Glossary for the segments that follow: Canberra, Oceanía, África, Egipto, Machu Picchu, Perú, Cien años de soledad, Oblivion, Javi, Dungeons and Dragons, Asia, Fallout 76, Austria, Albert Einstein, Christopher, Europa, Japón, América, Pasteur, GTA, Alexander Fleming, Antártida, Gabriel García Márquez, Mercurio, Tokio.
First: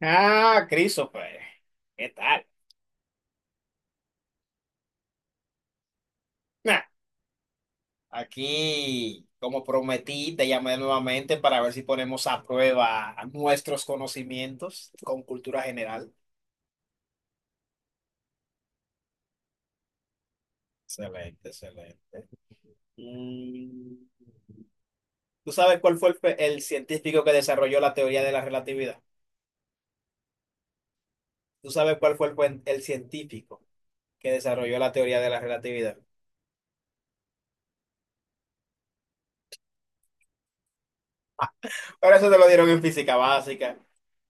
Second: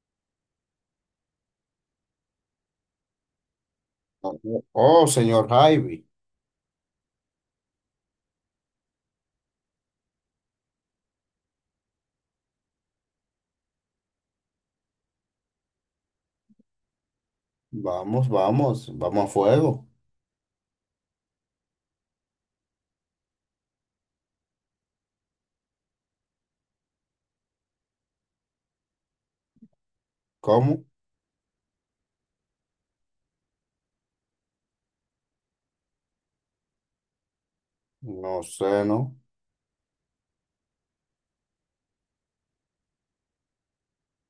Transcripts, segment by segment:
Ah, Christopher, ¿qué tal? Oh, señor Javi, Nah, aquí, como prometí, te llamé nuevamente para ver si ponemos a prueba nuestros conocimientos con cultura general. vamos, vamos, vamos a fuego. Excelente, excelente. Mm, ¿Tú sabes cuál fue el científico que desarrolló la teoría de la relatividad? ¿Cómo? ¿Tú sabes cuál fue el científico que desarrolló la teoría de la relatividad? No sé, ¿no? Pero eso te lo dieron en física básica.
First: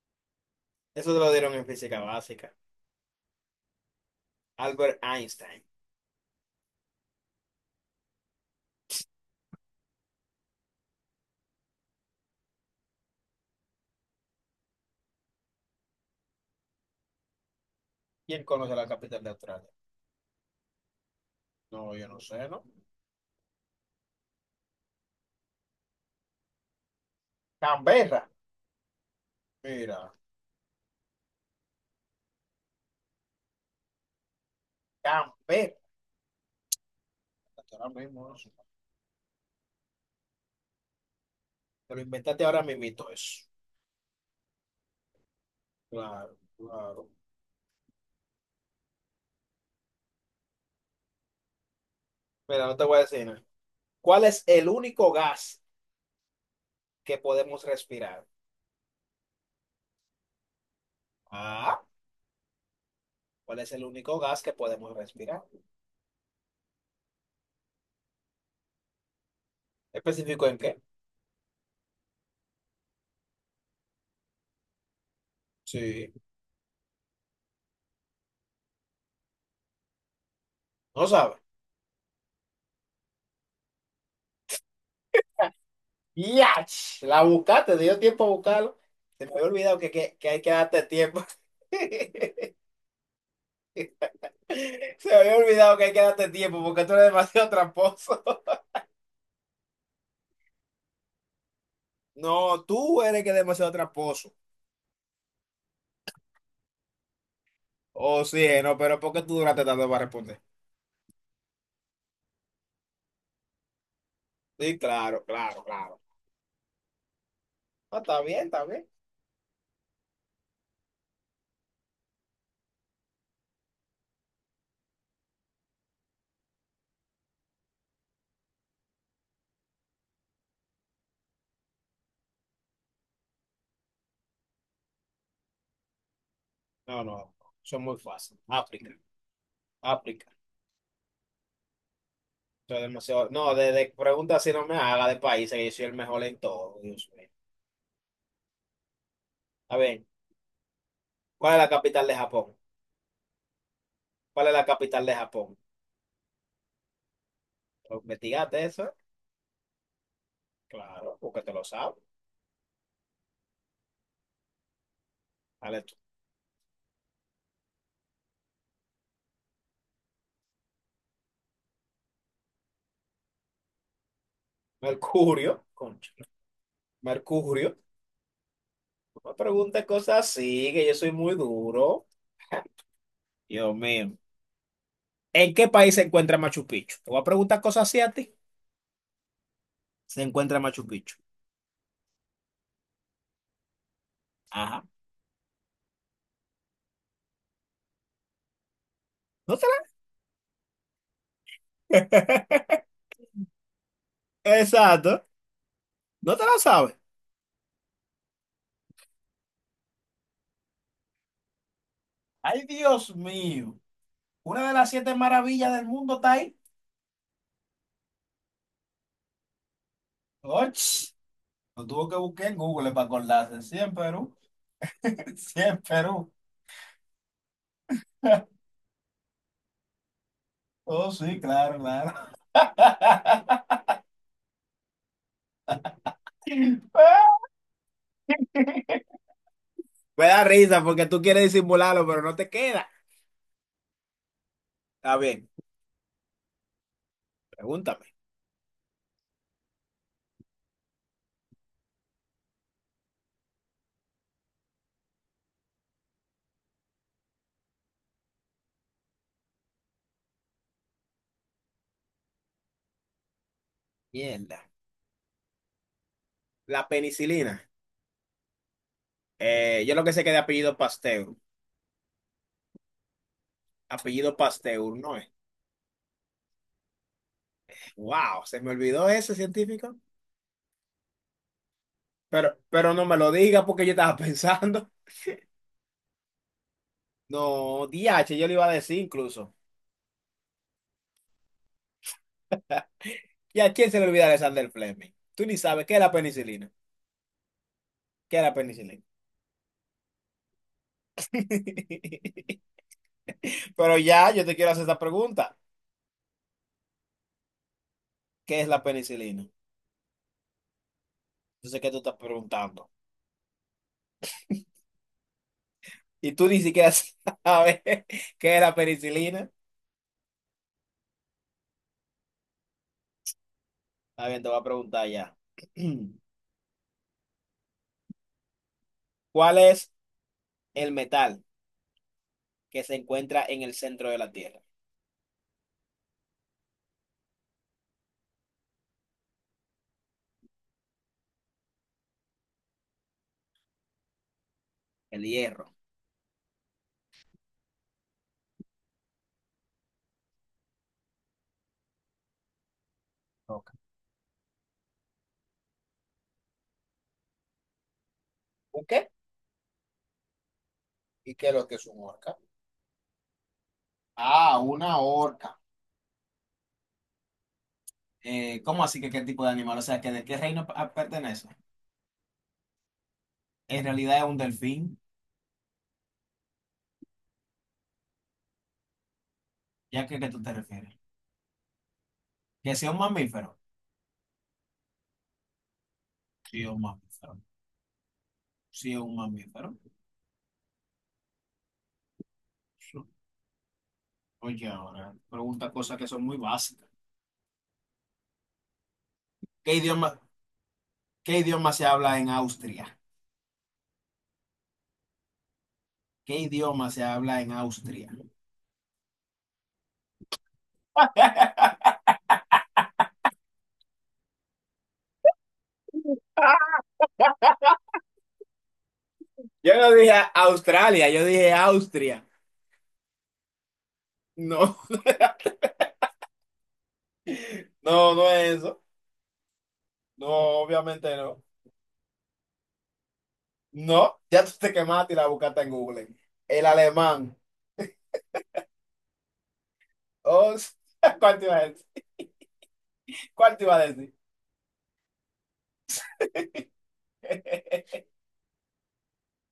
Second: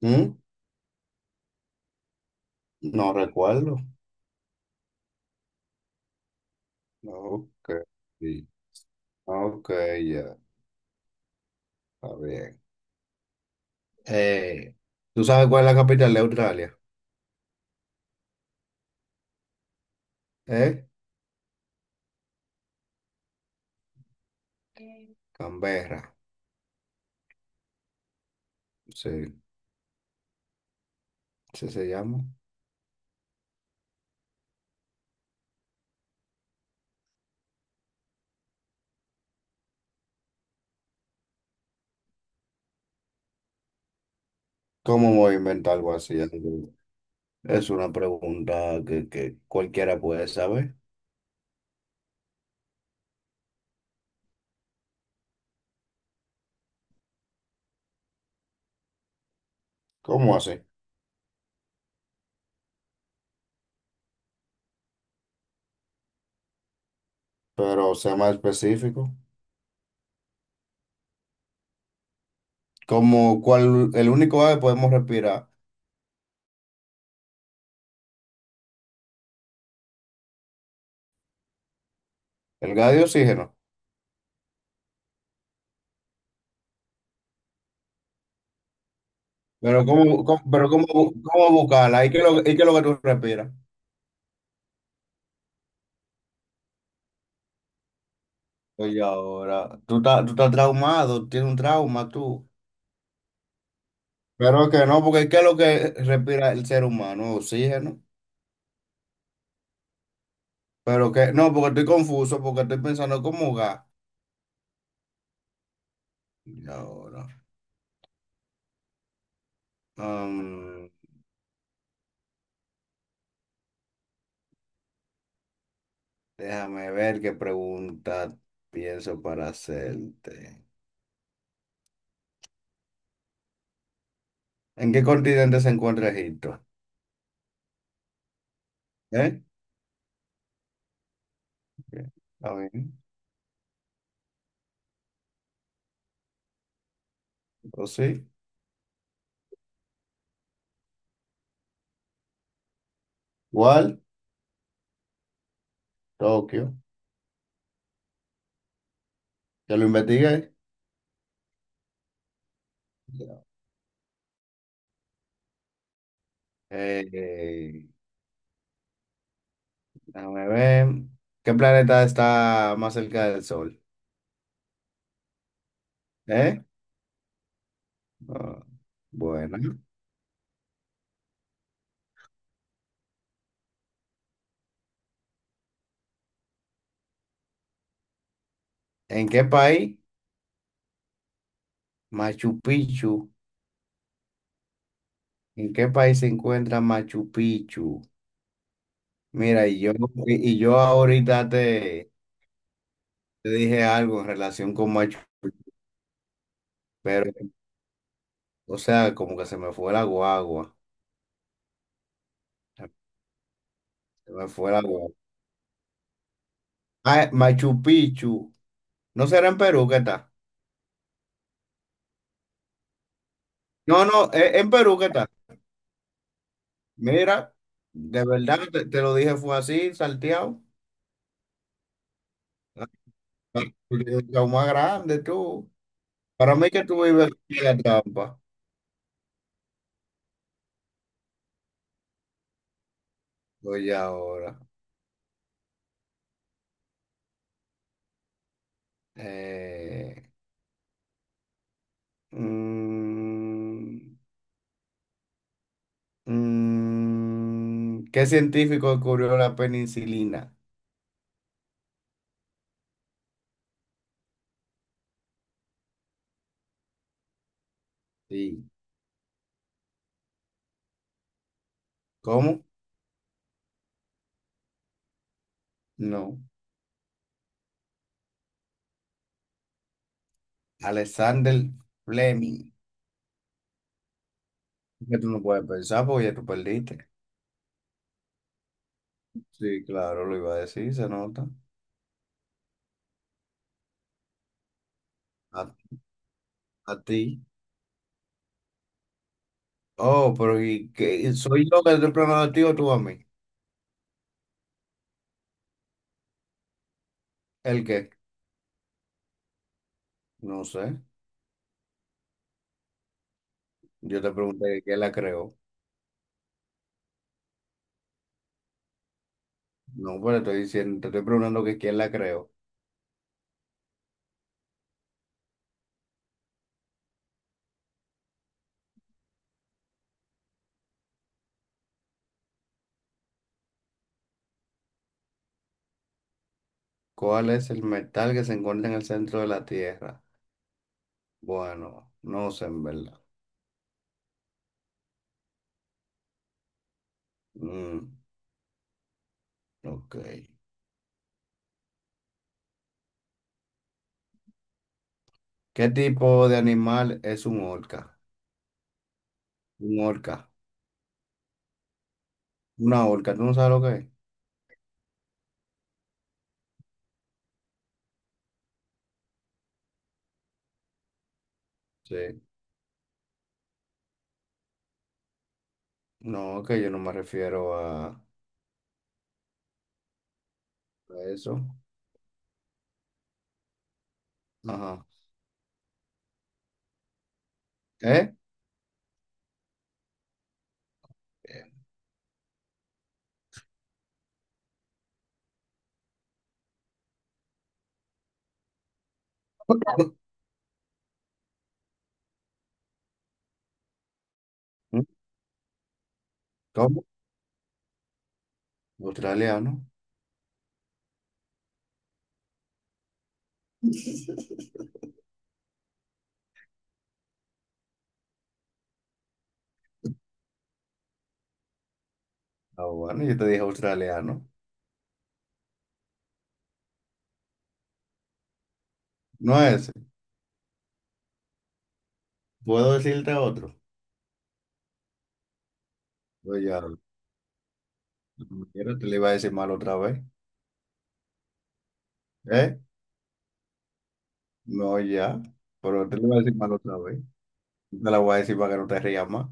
¿Mm? Eso te lo dieron en física básica. No recuerdo. Albert Einstein. Ok, sí. Ok, ya, está bien. Eh, ¿Tú sabes cuál es la capital de Australia? ¿Quién conoce la capital de Australia? ¿Eh? No, yo no sé, ¿no? Canberra, Canberra. sí, Mira, sí se llama. Canberra, ahora mismo eso. Te lo inventaste ahora mismito eso. ¿Cómo voy a inventar algo así? Claro, claro. Es una pregunta que cualquiera puede saber. Mira, no te voy a decir nada. ¿Cuál es el único gas que podemos respirar? ¿Cómo así? Ah, ¿cuál es el único gas que podemos respirar? Pero sea más específico. ¿Específico en qué? Como cual el único gas que podemos respirar, Sí. No sabes. el gas de oxígeno. ¡Yach! La buscaste, te dio tiempo a buscarlo. Se me había olvidado Pero que, que, que hay que darte tiempo. cómo buscarla, ¿ y qué Se es lo que tú respiras? me había olvidado que hay que darte tiempo porque tú eres demasiado tramposo. Oye, ahora, tú estás traumado, tienes un trauma tú. No, tú eres que es demasiado tramposo. Pero que no, porque ¿qué es lo que respira el ser humano? Oxígeno. Oh, sí, no, pero ¿por qué tú duraste tanto para responder? Pero que, no, porque estoy confuso, porque estoy pensando cómo gas. Sí, claro, claro, claro. Y ahora, No, está bien, está bien. am, déjame ver qué pregunta pienso para hacerte. ¿En qué continente se encuentra Egipto? No, no, eso es muy fácil. África, ¿Eh? África. Está Eso es bien. demasiado. No, de preguntas si no me haga de países, que yo soy el mejor en todo, Dios mío. O sí. A ver, ¿cuál es la capital de Japón? Igual, ¿Cuál es la capital de Japón? Tokio. ¿Lo investigaste eso? Ya lo investigué. Claro, porque te lo sabes. Ya. Dale tú. Eh, déjame ver. ¿Qué planeta está más cerca del Sol? Mercurio, concha. ¿Eh? Mercurio. Ah, No me bueno. preguntes cosas así, que yo soy muy duro. Dios mío. ¿En qué país se encuentra Machu Picchu? Te voy a preguntar cosas así a ti. ¿En qué país? Se encuentra Machu Picchu. Machu Picchu. Ajá. ¿En qué país se encuentra Machu Picchu? No te Mira, y yo ahorita la... te dije algo en relación con Machu Exacto. Picchu, No te la sabes. pero, o sea, como que se me fue la guagua. Ay, Dios mío. Se me Una fue de la las guagua. siete maravillas del mundo está ahí. Ah, Machu Picchu. ¿No será en Perú que está? Och, lo tuvo que buscar en Google para acordarse. Sí, en No, no, Perú. En Perú, ¿qué tal? Sí, en Perú. Mira, de verdad, te lo dije, fue así, salteado. Oh, sí, claro, claro. Lo más grande, tú. Para mí que tú vives en la trampa. Me da risa porque tú quieres disimularlo, pero no te queda. Oye, ahora. Está bien, pregúntame. Eh, mm, ¿Qué científico descubrió la penicilina? Mierda. La penicilina. Sí. Yo lo que sé que de apellido Pasteur. ¿Cómo? Apellido Pasteur, ¿no es? No. Wow, se me olvidó ese científico. Alexander Pero, Fleming. pero no me lo diga porque yo estaba pensando. Que tú no puedes pensar porque ya tú perdiste. No, DH yo le iba a decir incluso. Sí, claro, lo iba a decir, se nota. ¿Y a quién se le olvida Alexander Fleming? Tú ni A, sabes qué es la penicilina. a ti. ¿Qué es la penicilina? Oh, pero ¿y qué? ¿Soy yo que te estoy preguntando a ti o tú a mí? Pero ya, yo te quiero hacer esta pregunta. ¿El qué? ¿Qué es la penicilina? No sé. Yo sé que tú estás preguntando. Yo te pregunté quién la creó. Y tú ni siquiera sabes qué es la penicilina. No, pero estoy diciendo, te estoy preguntando que quién la creó. Está bien, te voy a preguntar ya. ¿Cuál es el metal que se encuentra en el centro de la Tierra? ¿Cuál es el metal que se encuentra en el centro de la Tierra? Bueno, no sé en verdad. El hierro. Mm, ok. Ok. ¿Qué tipo de animal es un orca? ¿Ok? Un orca. ¿Y qué es lo que es un orca? Una orca, ¿tú no sabes lo que es? Ah, una orca. ¿Cómo así que qué tipo de animal? O sea, que de qué reino pertenece. Sí. En realidad es un delfín, No, que yo no me refiero ya que ¿qué tú te refieres? a eso. ¿Que sea un mamífero? Ajá. Sí, es un mamífero. ¿Eh? Sí, es un mamífero. Sí. Oye, ahora, pregunta cosas que son muy básicas. ¿Qué idioma, qué idioma se habla en Austria? ¿Qué idioma se ¿Cómo? habla en Austria? Australiano. Yo no dije Australia, yo dije Austria. Ah, bueno, yo te dije australiano. No, no, no es eso. No ese. No, obviamente no. ¿Puedo decirte otro? No, ya tú te quemaste y la buscaste en Google. No El ya, alemán. como quiera, te le iba a decir mal otra vez. Oh, ¿cuál te iba a decir? ¿Eh? ¿Cuál te iba a decir? No, ya. Pero te le iba a decir mal otra vez. No, te la voy a decir para que no te rías más.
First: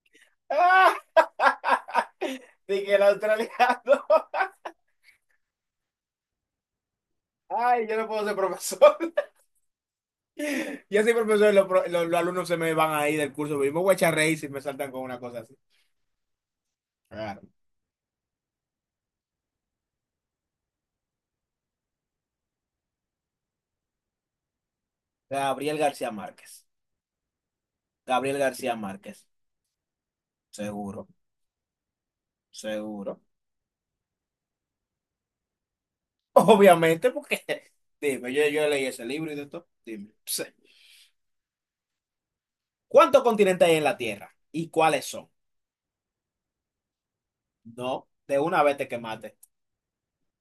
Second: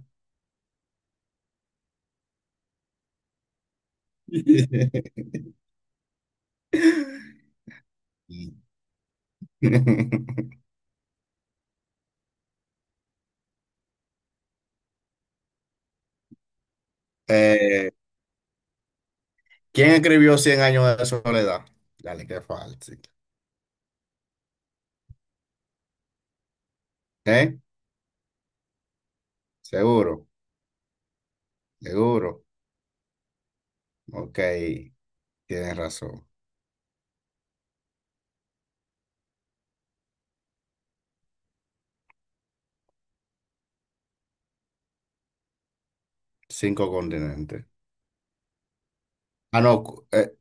Ah, dije que el australiano. Ay, yo no puedo ser profesor. Yo soy profesor y los alumnos se me van ahí del curso. Mismo. Voy a echar reír si me saltan con una cosa así. Claro. Eh, ¿quién escribió Cien años de soledad? Dale, qué fácil. Gabriel García Márquez. ¿Eh? Gabriel García Márquez. Seguro, Seguro, seguro. seguro. Ok, tienes razón. Obviamente, porque dime, yo leí ese libro y de todo. Dime. Sí. ¿Cuántos continentes hay en la Tierra? ¿Y cuáles son? Cinco continentes. No, de una vez te quemaste. Ah, no, cu-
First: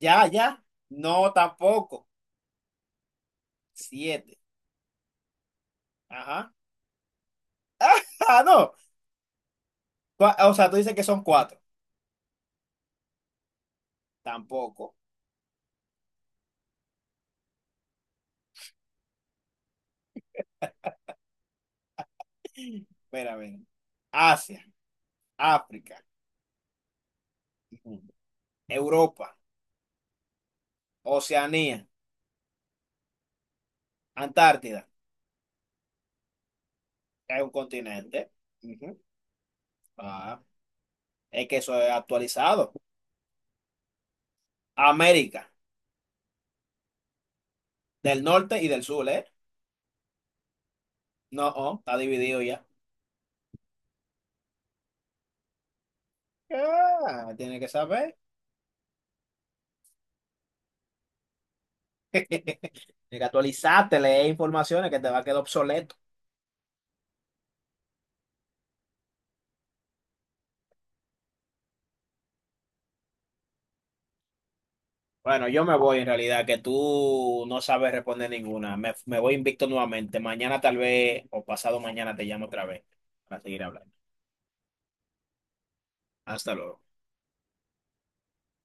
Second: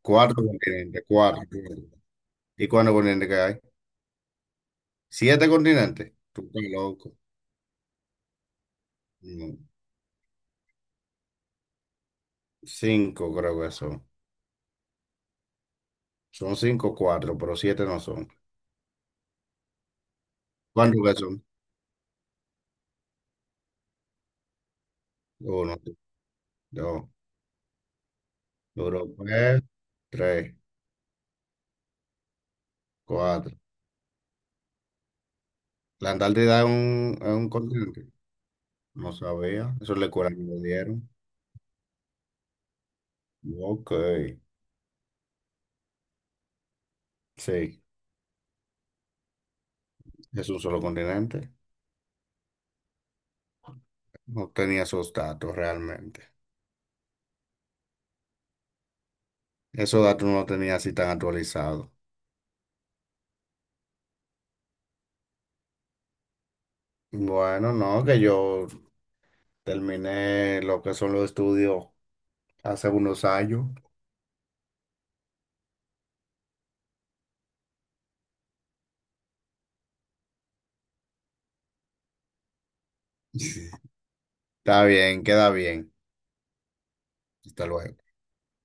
Ya, cuatro ya. continentes, No, cuatro. tampoco. ¿Y cuántos continentes que hay? Siete. ¿Siete continentes? Tú Ajá. estás loco. Ah, no. No, O sea, tú dices que son cuatro. cinco creo que son. Tampoco. Son cinco o cuatro, pero siete no son. ¿Cuántos que son? Espera, a ver. Asia, Uno, África, dos, ujú. Europa, Europa, es tres, Oceanía, cuatro. Antártida. ¿La Antártida es Es un un continente? continente. Ujú. No sabía. Eso le cura que Ah, me dieron. es que eso es actualizado. Ok. América, Sí, del norte y del sur, ¿eh? es un solo No, continente. oh, está dividido ya. No tenía esos datos realmente. Ah, tiene que saber. Esos datos no los tenía así tan actualizados. Tienes que actualizarte, leer informaciones que te va a quedar obsoleto. Bueno, no, que yo terminé lo que son los estudios hace unos años. Bueno, yo me voy en realidad, que tú no sabes responder ninguna. Me voy invicto nuevamente. Mañana tal vez o pasado mañana te llamo otra vez para seguir hablando. Está bien, queda bien. Hasta luego. Hasta luego.